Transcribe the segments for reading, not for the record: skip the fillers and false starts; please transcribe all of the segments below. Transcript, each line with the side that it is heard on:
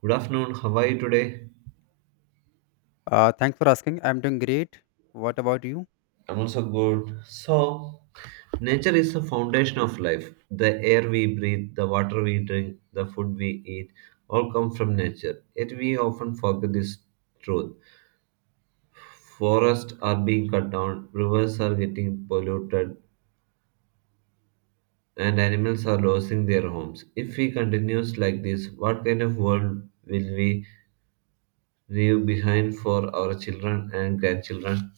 right: Good afternoon. How are you today?
left: Thanks for asking. I'm doing great. What about you?
right: I'm also good. So, nature is the foundation of life. The air we breathe, the water we drink, the food we eat all come from nature. Yet we often forget this truth. Forests are being cut down, rivers are getting polluted, and animals are losing their homes. If we continue like this, what kind of world will we leave behind for our children and grandchildren?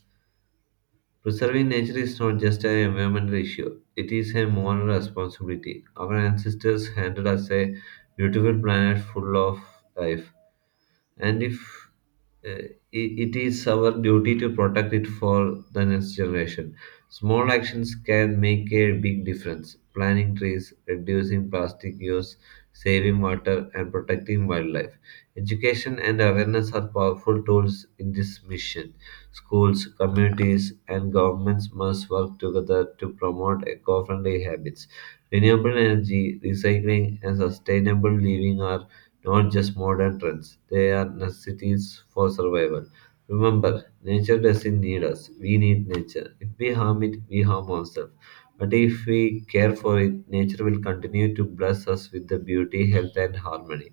right: Preserving nature is not just an environmental issue, it is a moral responsibility. Our ancestors handed us a beautiful planet full of life, and if uh, I- it is our duty to protect it for the next generation. Small actions can make a big difference. Planting trees, reducing plastic use, saving water, and protecting wildlife. Education and awareness are powerful tools in this mission. Schools, communities, and governments must work together to promote eco friendly habits. Renewable energy, recycling, and sustainable living are not just modern trends. They are necessities for survival. Remember, nature doesn't need us, we need nature. If we harm it, we harm ourselves. But if we care for it, nature will continue to bless us with the beauty, health, and harmony.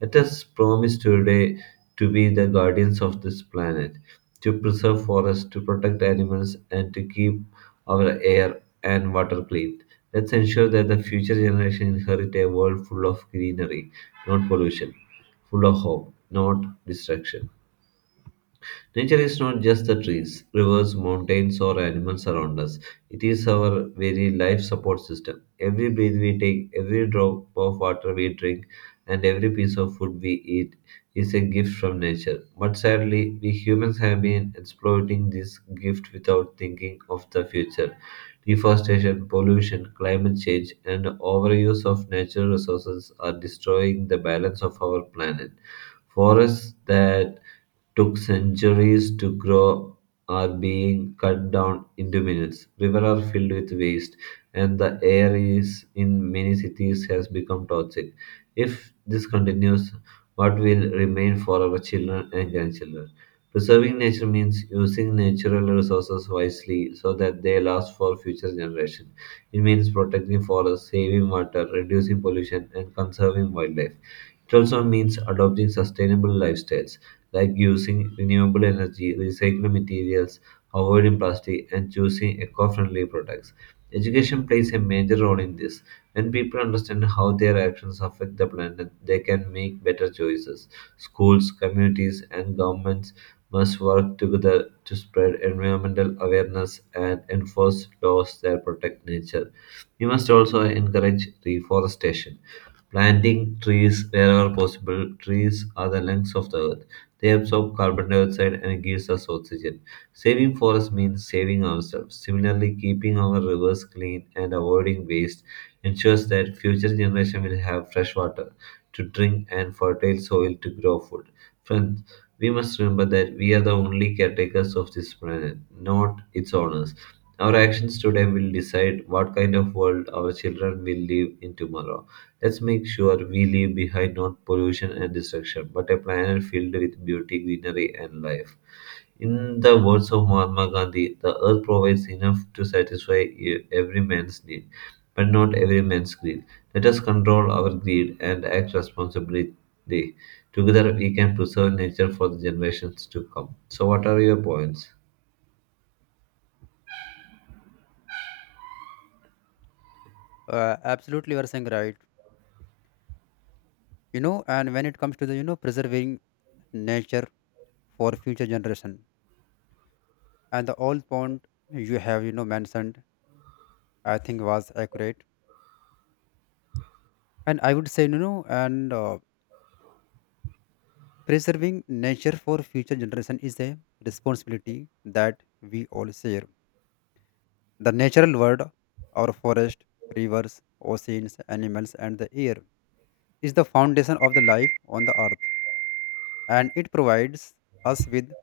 right: Let us promise today to be the guardians of this planet, to preserve forests, to protect animals, and to keep our air and water clean. Let's ensure that the future generation inherit a world full of greenery not pollution; full of hope, not destruction. Nature is not just the trees, rivers, mountains, or animals around us. It is our very life support system. Every breath we take, every drop of water we drink, and every piece of food we eat is a gift from nature. But sadly, we humans have been exploiting this gift without thinking of the future. Deforestation, pollution, climate change, and overuse of natural resources are destroying the balance of our planet. Forests that took centuries to grow are being cut down into minutes. Rivers are filled with waste, and the air is in many cities has become toxic. If this continues, what will remain for our children and grandchildren? Preserving nature means using natural resources wisely so that they last for future generations. It means protecting forests, saving water, reducing pollution, and conserving wildlife. It also means adopting sustainable lifestyles like using renewable energy, recycling materials, avoiding plastic, and choosing eco friendly products. Education plays a major role in this. When people understand how their actions affect the planet, they can make better choices. Schools, communities, and governments must work together to spread environmental awareness and enforce laws that protect nature. We must also encourage reforestation planting trees wherever possible. Trees are the lungs of the earth. They absorb carbon dioxide and gives us oxygen. Saving forests means saving ourselves. Similarly, keeping our rivers clean and avoiding waste ensures that future generations will have fresh water to drink and fertile soil to grow food. Friends, we must remember that we are the only caretakers of this planet, not its owners. Our actions today will decide what kind of world our children will live in tomorrow. Let's make sure we leave behind not pollution and destruction, but a planet filled with beauty, greenery, and life. In the words of Mahatma Gandhi, the earth provides enough to satisfy every man's need, but not every man's greed. Let us control our greed and act responsibly. Together, we can preserve nature for the generations to come. So, what are your points?
left: Absolutely, you are saying right. And when it comes to the preserving nature for future generation, and the all point you have mentioned, I think was accurate. And I would say you know, and preserving nature for future generation is a responsibility that we all share. The natural world, our forest, rivers, oceans, animals, and the air is the foundation of the life on the earth, and it provides us with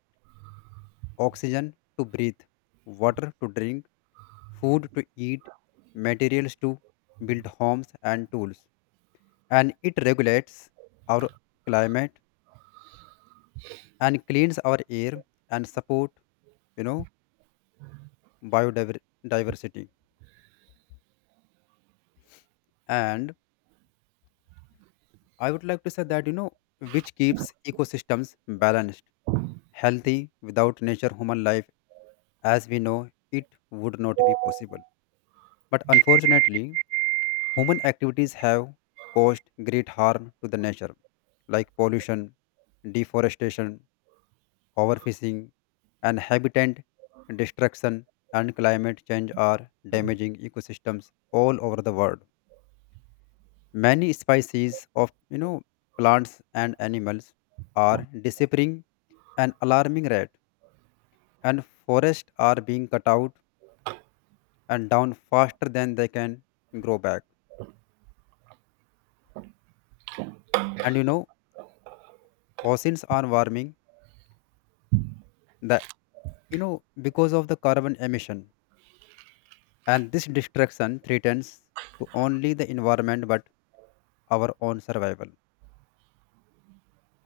left: oxygen to breathe, water to drink, food to eat, materials to build homes and tools. And it regulates our climate and cleans our air and support, you know, biodiversity. And I would like to say that, which keeps ecosystems balanced, healthy. Without nature, human life, as we know, it would not be possible. But unfortunately, human activities have caused great harm to the nature, like pollution, deforestation, overfishing, and habitat destruction and climate change are damaging ecosystems all over the world. Many species of plants and animals are disappearing an alarming rate, and forests are being cut out and down faster than they can grow back. And you know, Oceans are warming, the you know because of the carbon emission, and this destruction threatens to only the environment but our own survival.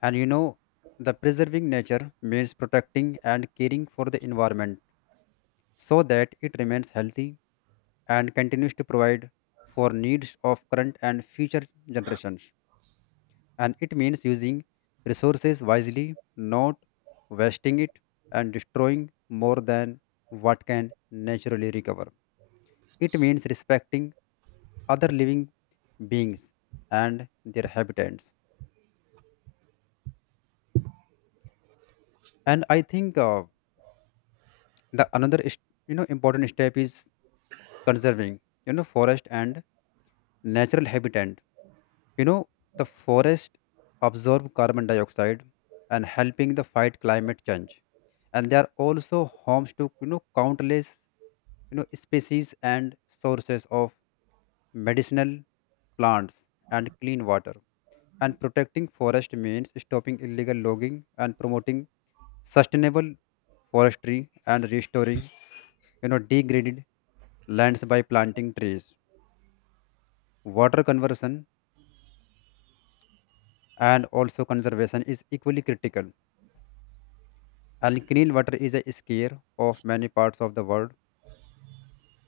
left: And you know the preserving nature means protecting and caring for the environment so that it remains healthy and continues to provide for needs of current and future generations, and it means using resources wisely, not wasting it and destroying more than what can naturally recover. It means respecting other living beings and their habitats. And I think the another is- important step is conserving forest and natural habitat. You know the forest absorb carbon dioxide and helping the fight climate change. And they are also homes to countless species and sources of medicinal plants and clean water. And protecting forest means stopping illegal logging and promoting sustainable forestry and restoring, degraded lands by planting trees. Water conversion and also conservation is equally critical. And clean water is a scare of many parts of the world,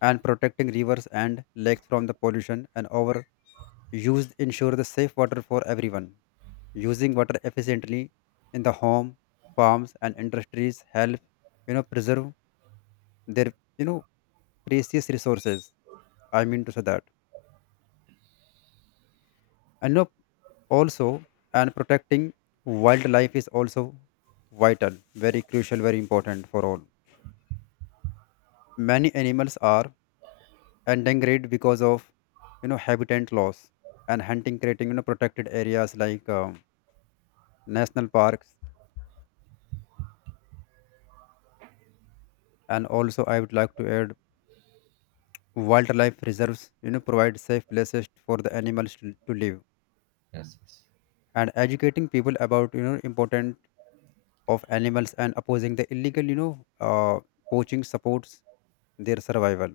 left: and protecting rivers and lakes from the pollution and overuse ensure the safe water for everyone. Using water efficiently in the home, farms, and industries help preserve their you know precious resources. I mean to say that. And you know, also and protecting wildlife is also vital, very crucial, very important for all. Many animals are and degrade because of habitat loss and hunting, creating protected areas like national parks, and also I would like to add wildlife reserves provide safe places for the animals to live,
right: Yes, yes.
left: and educating people about important of animals and opposing the illegal uh, poaching supports their survival.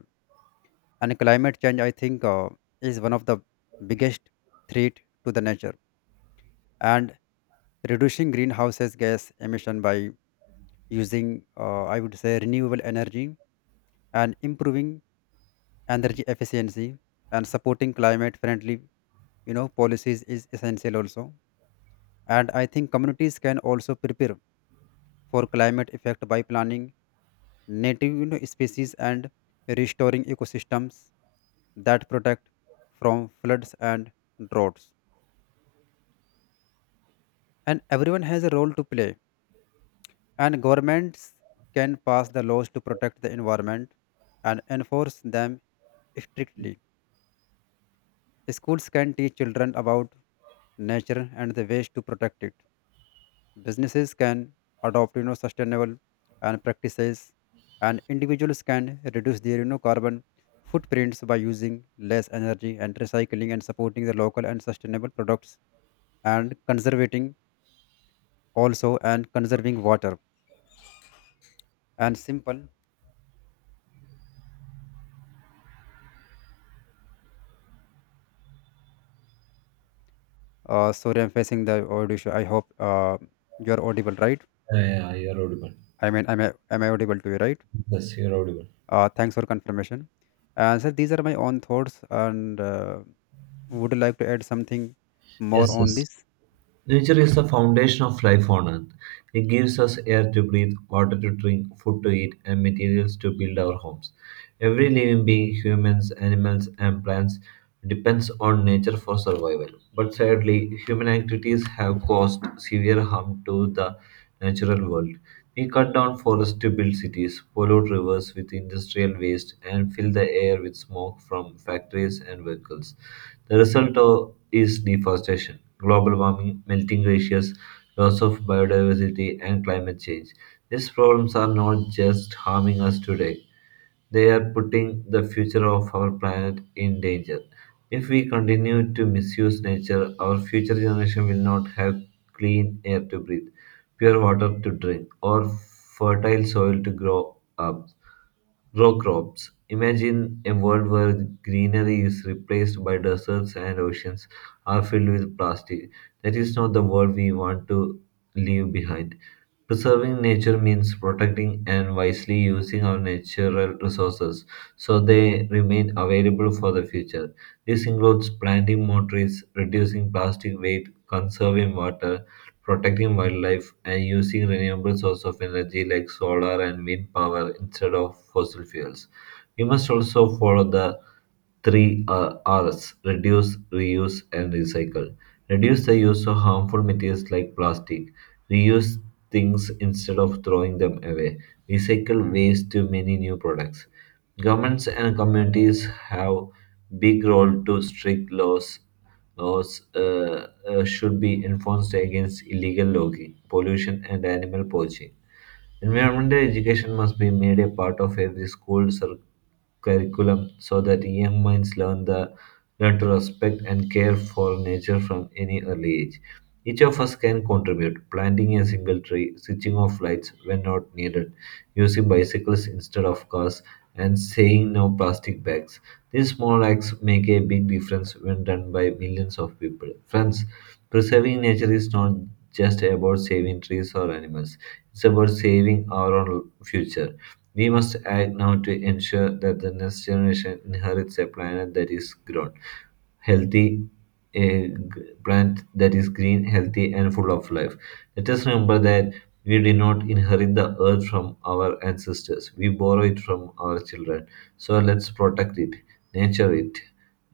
left: And climate change, I think is one of the biggest threat to the nature, and reducing greenhouse gas emission by using, I would say, renewable energy and improving energy efficiency and supporting climate friendly, policies is essential also. And I think communities can also prepare for climate effect by planning native, species and restoring ecosystems that protect from floods and droughts. And everyone has a role to play. And governments can pass the laws to protect the environment and enforce them strictly. Schools can teach children about nature and the ways to protect it. Businesses can adopt sustainable and practices, and individuals can reduce their carbon footprints by using less energy and recycling and supporting the local and sustainable products and conservating also and conserving water and simple. Sorry, I'm facing the audio issue. I hope you're audible, right?
right: Yeah, yeah, you're audible.
left: I mean, am I audible to you, right?
right: Yes, you're audible.
left: Thanks for confirmation. So these are my own thoughts, and would you like to add something more
right: Yes,
left: on
right: yes.
left: this?
right: Nature is the foundation of life on Earth. It gives us air to breathe, water to drink, food to eat, and materials to build our homes. Every living being, humans, animals, and plants, depends on nature for survival. But sadly, human activities have caused severe harm to the natural world. We cut down forests to build cities, pollute rivers with industrial waste, and fill the air with smoke from factories and vehicles. The result is deforestation, global warming, melting glaciers, loss of biodiversity, and climate change. These problems are not just harming us today, they are putting the future of our planet in danger. If we continue to misuse nature, our future generation will not have clean air to breathe, pure water to drink, or fertile soil to grow crops. Imagine a world where greenery is replaced by deserts and oceans are filled with plastic. That is not the world we want to leave behind. Preserving nature means protecting and wisely using our natural resources so they remain available for the future. This includes planting more trees, reducing plastic weight, conserving water, protecting wildlife, and using renewable sources of energy like solar and wind power instead of fossil fuels. We must also follow the three R's reduce, reuse, and recycle. Reduce the use of harmful materials like plastic. Reuse things instead of throwing them away. Recycle waste to many new products. Governments and communities have big role to strict laws should be enforced against illegal logging, pollution, and animal poaching. Environmental education must be made a part of every school curriculum so that young minds learn to respect and care for nature from any early age. Each of us can contribute, planting a single tree, switching off lights when not needed, using bicycles instead of cars, and saying no plastic bags. These small acts make a big difference when done by millions of people. Friends, preserving nature is not just about saving trees or animals. It's about saving our own future. We must act now to ensure that the next generation inherits a planet that is grown, healthy, a plant that is green, healthy, and full of life. Let us remember that we did not inherit the earth from our ancestors, we borrow it from our children. So let's protect it, nurture it,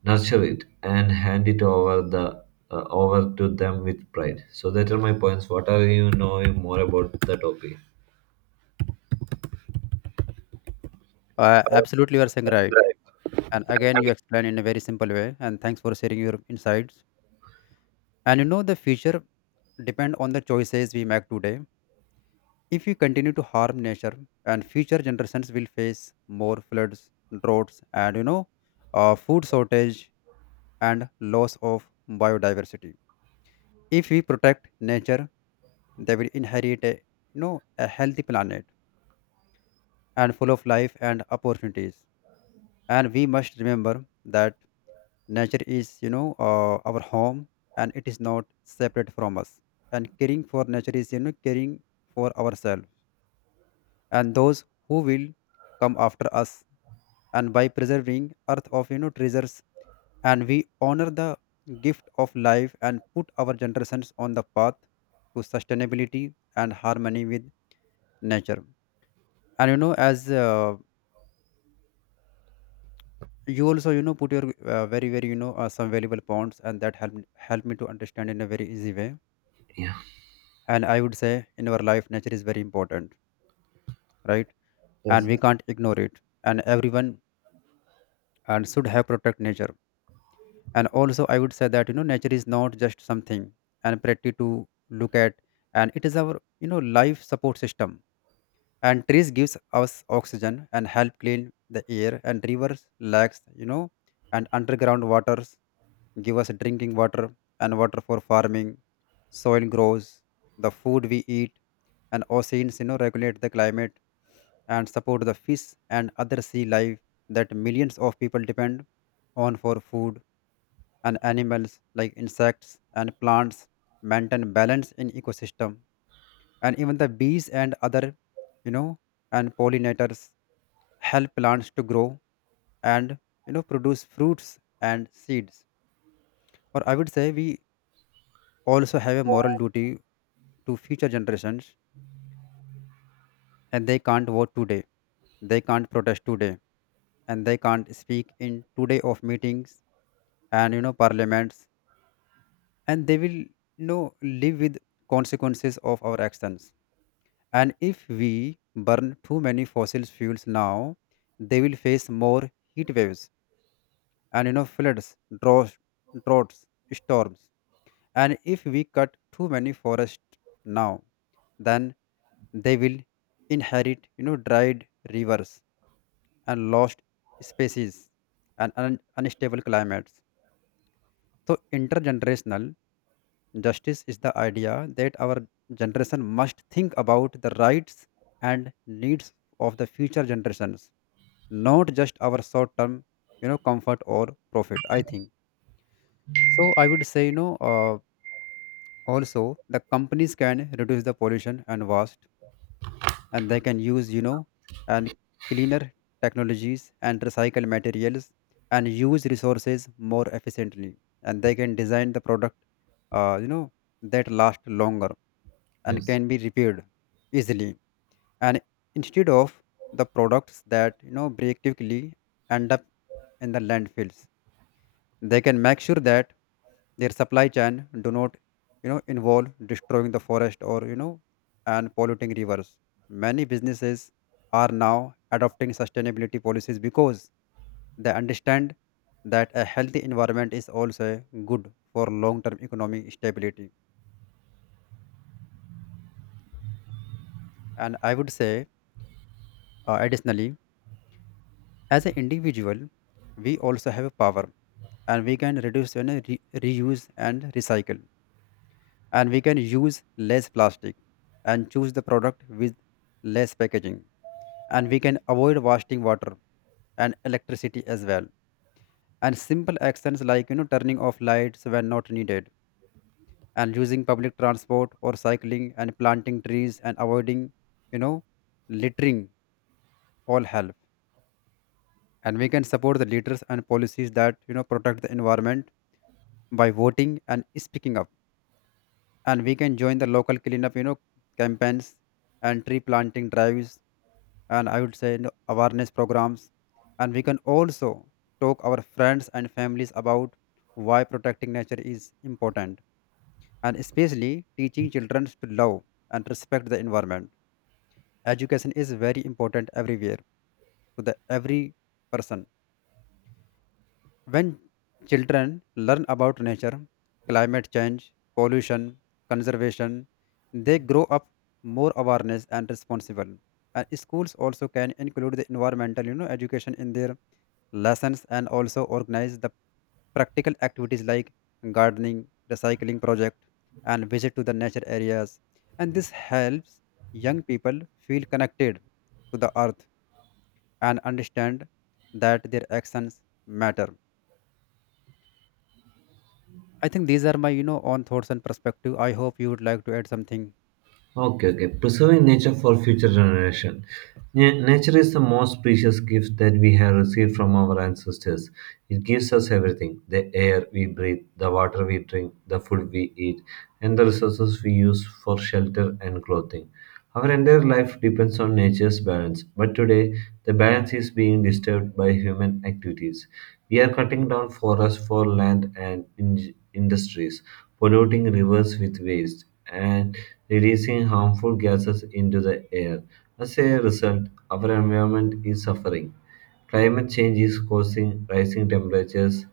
right: nurture it, and hand it over to them with pride. So that are my points. What are you knowing more about the topic?
left: Absolutely, you are saying right. And again, you explain in a very simple way. And thanks for sharing your insights. And you know, the future depend on the choices we make today. If we continue to harm nature, and future generations will face more floods, droughts, and food shortage and loss of biodiversity. If we protect nature, they will inherit a a healthy planet and full of life and opportunities. And we must remember that nature is our home, and it is not separate from us. And caring for nature is caring for ourselves and those who will come after us. And by preserving Earth of treasures, and we honor the gift of life and put our generations on the path to sustainability and harmony with nature. And you know as you also put your very some valuable points, and that helped me to understand in a very easy way.
right: Yeah.
left: And I would say in our life nature is very important, right? And
right: Yes.
left: we can't ignore it, and everyone and should have protect nature. And also I would say that you know nature is not just something and pretty to look at, and it is our life support system. And trees gives us oxygen and help clean the air, and rivers, lakes, and underground waters give us drinking water and water for farming. Soil grows the food we eat, and oceans regulate the climate and support the fish and other sea life that millions of people depend on for food. And animals like insects and plants maintain balance in ecosystem, and even the bees and other you know and pollinators help plants to grow and produce fruits and seeds. Or I would say we also have a moral duty to future generations, and they can't vote today, they can't protest today, and they can't speak in today of meetings and parliaments, and they will live with consequences of our actions. And if we burn too many fossil fuels now, they will face more heat waves and floods, droughts, storms. And if we cut too many forests now, then they will inherit dried rivers and lost species and unstable climates. So intergenerational justice is the idea that our generation must think about the rights and needs of the future generations, not just our short-term, comfort or profit. I think so. I would say, also the companies can reduce the pollution and waste, and they can use and cleaner technologies and recycle materials and use resources more efficiently. And they can design the product uh, you know that last longer and
right: Yes.
left: can be repaired easily, and instead of the products that break quickly end up in the landfills, they can make sure that their supply chain do not, involve destroying the forest or and polluting rivers. Many businesses are now adopting sustainability policies because they understand that a healthy environment is also good for long-term economic stability. And I would say, additionally, as an individual, we also have power, and we can reduce, reuse and recycle. And we can use less plastic and choose the product with less packaging, and we can avoid wasting water and electricity as well. And simple actions like turning off lights when not needed and using public transport or cycling and planting trees and avoiding you know littering all help. And we can support the leaders and policies that protect the environment by voting and speaking up, and we can join the local cleanup campaigns and tree planting drives and I would say awareness programs. And we can also talk our friends and families about why protecting nature is important, and especially teaching children to love and respect the environment. Education is very important everywhere to the every person. When children learn about nature, climate change, pollution, conservation, they grow up more awareness and responsible. And schools also can include the environmental, education in their lessons and also organize the practical activities like gardening, recycling project, and visit to the nature areas. And this helps young people feel connected to the earth and understand that their actions matter. I think these are my, own thoughts and perspective. I hope you would like to add something.
right: Okay, okay. Preserving nature for future generation. Nature is the most precious gift that we have received from our ancestors. It gives us everything: the air we breathe, the water we drink, the food we eat, and the resources we use for shelter and clothing. Our entire life depends on nature's balance, but today the balance is being disturbed by human activities. We are cutting down forests for land and industries, polluting rivers with waste, and releasing harmful gases into the air. As a result, our environment is suffering. Climate change is causing rising temperatures,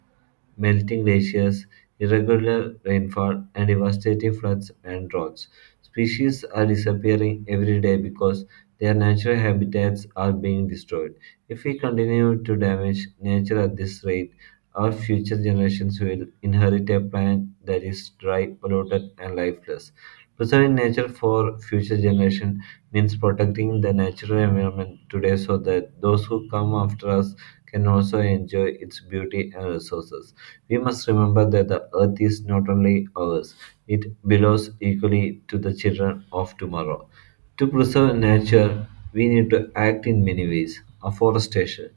right: melting glaciers, irregular rainfall, and devastating floods and droughts. Species are disappearing every day because their natural habitats are being destroyed. If we continue to damage nature at this rate, our future generations will inherit a planet that is dry, polluted, and lifeless. Preserving nature for future generations means protecting the natural environment today so that those who come after us can also enjoy its beauty and resources. We must remember that the earth is not only ours, it belongs equally to the children of tomorrow. To preserve nature, we need to act in many ways. Afforestation.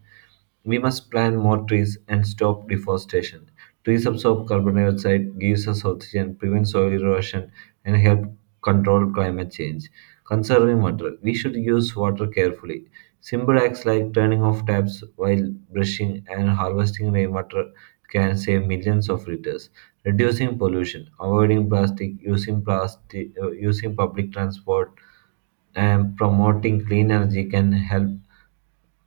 right: We must plant more trees and stop deforestation. Trees absorb carbon dioxide, gives us oxygen, prevent soil erosion, and help control climate change. Conserving water. We should use water carefully. Simple acts like turning off taps while brushing and harvesting rainwater can save millions of liters, reducing pollution, avoiding plastic, using public transport, and promoting clean energy can help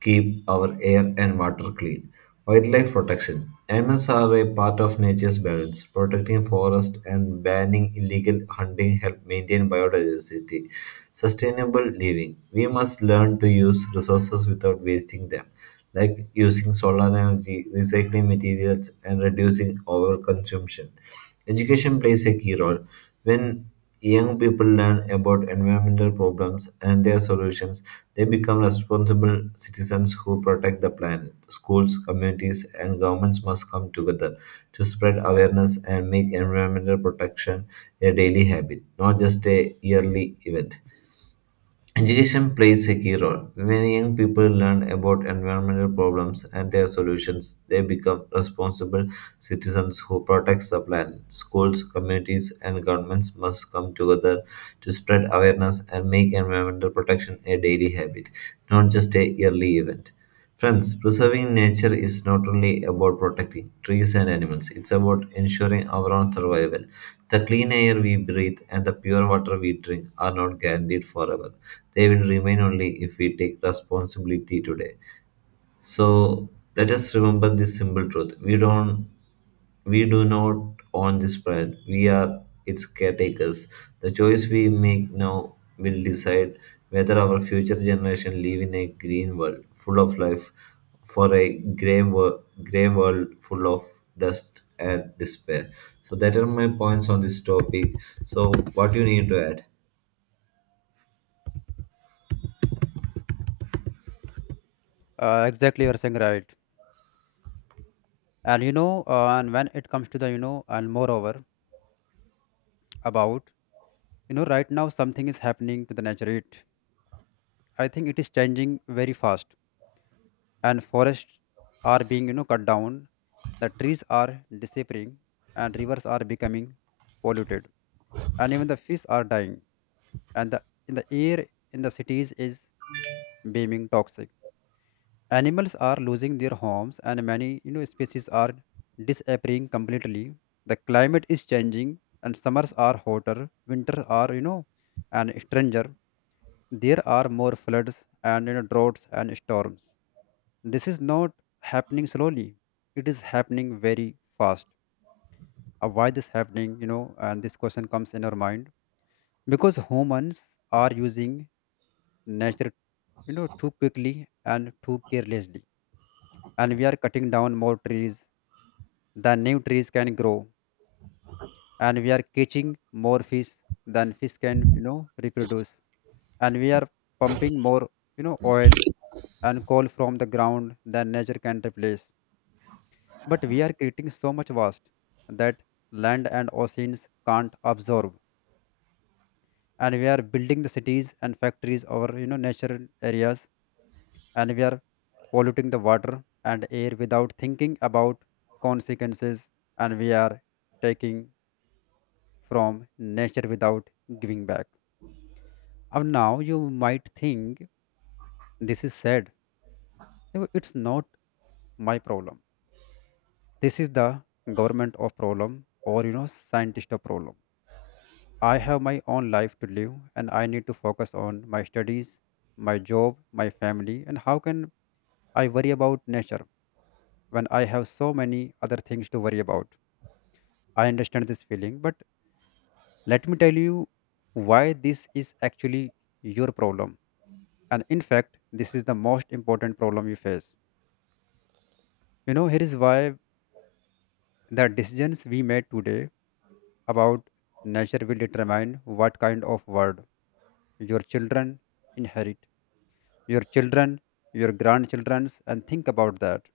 right: keep our air and water clean. Wildlife protection. Animals are a part of nature's balance. Protecting forests and banning illegal hunting help maintain biodiversity. Sustainable living. We must learn to use resources without wasting them, like using solar energy, recycling materials, and reducing overconsumption. Education plays a key role. When young people learn about environmental problems and their solutions, they become responsible citizens who protect the planet. Schools, communities, and governments must come together to spread awareness and make environmental protection a daily habit, not just a yearly event. Education plays a key role. When young people learn about environmental problems and their solutions, they become responsible citizens who protect the planet. Schools, communities, and governments must come together to spread awareness and make environmental protection a daily habit, not just a yearly event. Friends, preserving nature is not only about protecting trees and animals, it's about ensuring our own survival. The clean air we breathe and the pure water we drink are not guaranteed forever. They will remain only if we take responsibility today. So let us remember this simple truth. We do not own this planet, we are its caretakers. The choice we make now will decide whether our future generation live in a green world full of life for a grey world full of dust and despair. So that are my points on this topic. So what you need to add?
left: Exactly, you are saying right. And you know, and when it comes to the, and moreover about, right now something is happening to the nature. It, I think it is changing very fast, and forests are being, cut down. The trees are disappearing, and rivers are becoming polluted, and even the fish are dying, and the in the air in the cities is being toxic. Animals are losing their homes, and many species are disappearing completely. The climate is changing, and summers are hotter, winters are and stranger. There are more floods and droughts and storms. This is not happening slowly. It is happening very fast. Why this happening, and this question comes in our mind. Because humans are using nature, too quickly and too carelessly, and we are cutting down more trees than new trees can grow, and we are catching more fish than fish can reproduce, and we are pumping more oil and coal from the ground than nature can replace, but we are creating so much waste that land and oceans can't absorb, and we are building the cities and factories over natural areas, and we are polluting the water and air without thinking about consequences, and we are taking from nature without giving back. And now you might think this is sad. No, it's not my problem, this is the government of problem or scientist of problem. I have my own life to live, and I need to focus on my studies, my job, my family, and how can I worry about nature when I have so many other things to worry about? I understand this feeling, but let me tell you why this is actually your problem. And in fact, this is the most important problem you face. Here is why: the decisions we made today about nature will determine what kind of world your children inherit. Your children, your grandchildren's, and think about that.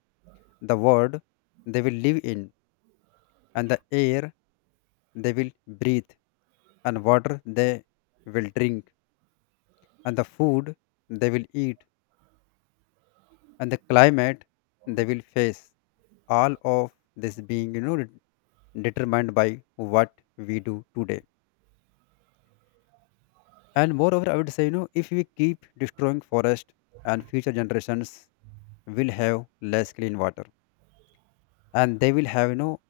left: The world they will live in, and the air they will breathe, and water they will drink, and the food they will eat, and the climate they will face, all of this being determined by what we do today. And moreover, I would say, if we keep destroying forest, and future generations will have less clean water, and they will have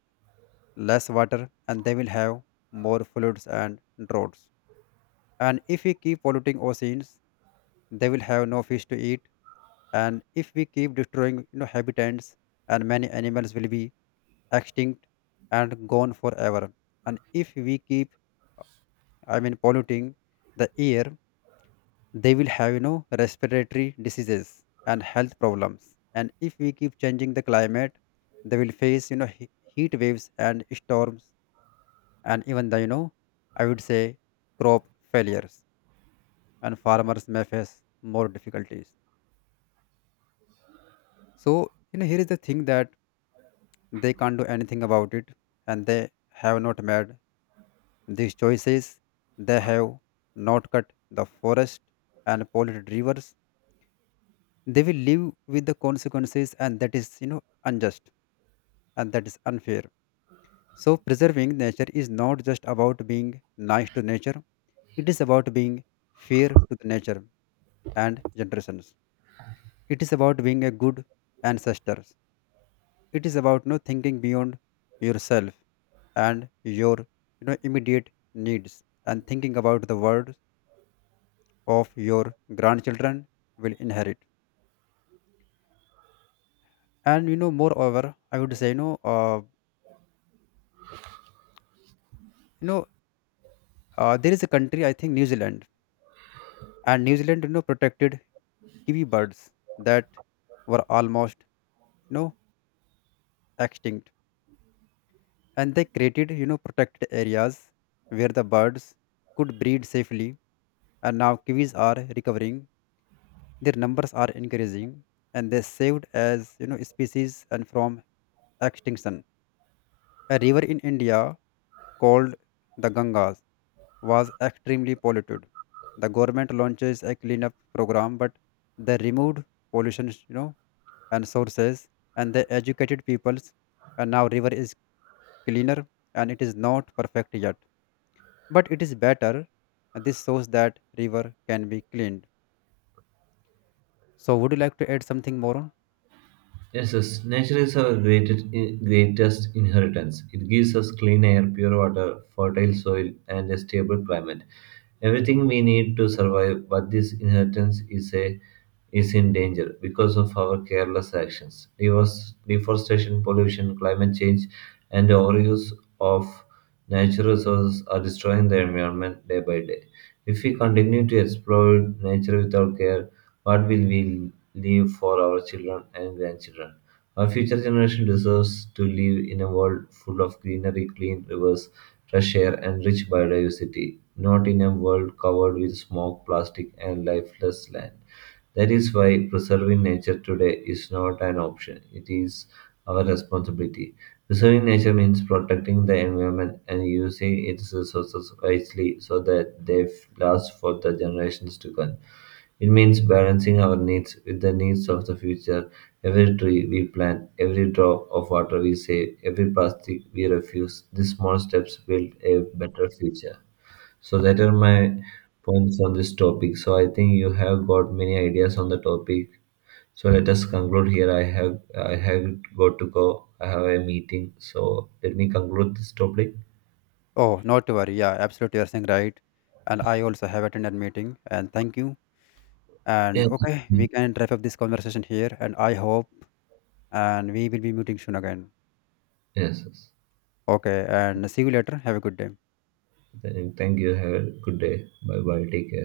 left: less water, and they will have more floods and droughts, and if we keep polluting oceans, they will have no fish to eat, and if we keep destroying habitats, and many animals will be extinct and gone forever, and if we keep polluting the air, they will have respiratory diseases and health problems, and if we keep changing the climate, they will face heat waves and storms, and even the I would say crop failures, and farmers may face more difficulties. So, here is the thing that they can't do anything about it, and they have not made these choices. They have not cut the forest and polluted rivers. They will live with the consequences, and that is, unjust, and that is unfair. So, preserving nature is not just about being nice to nature, it is about being fair to the nature and generations. It is about being a good ancestor. It is about thinking beyond yourself and your immediate needs, and thinking about the world of your grandchildren will inherit. And moreover, I would say, you know, there is a country I think New Zealand, and New Zealand, protected kiwi birds that were almost you know extinct, and they created protected areas where the birds could breed safely, and now kiwis are recovering. Their numbers are increasing, and they saved as species and from extinction. A river in India called the Gangas was extremely polluted. The government launches a cleanup program, but they removed pollution, and sources, and they educated peoples. And now river is cleaner, and it is not perfect yet, but it is better. And this shows that river can be cleaned. So, would you like to add something more on?
right: Yes, yes, nature is our greatest inheritance. It gives us clean air, pure water, fertile soil, and a stable climate. Everything we need to survive, but this inheritance is in danger because of our careless actions. Deforestation, pollution, climate change, and overuse of natural resources are destroying the environment day by day. If we continue to exploit nature without care, what will we leave for our children and grandchildren? Our future generation deserves to live in a world full of greenery, clean rivers, fresh air, and rich biodiversity, not in a world covered with smoke, plastic, and lifeless land. That is why preserving nature today is not an option, it is our responsibility. Preserving nature means protecting the environment and using its resources wisely so that they last for the generations to come. It means balancing our needs with the needs of the future. Every tree we plant, every drop of water we save, every plastic we refuse, these small steps build a better future. So that are my points on this topic. So I think you have got many ideas on the topic. So let us conclude here. I have got to go. I have a meeting. So let me conclude this topic.
left: Oh, not to worry. Yeah, absolutely. You're saying right. And I also have attended meeting, and thank you. And
right: Yes.
left: okay, we can wrap up this conversation here, and I hope and we will be meeting soon again.
right: Yes. yes.
left: Okay, and see you later. Have a good day.
right: Then Thank you. Have a good day. Bye bye. Take care.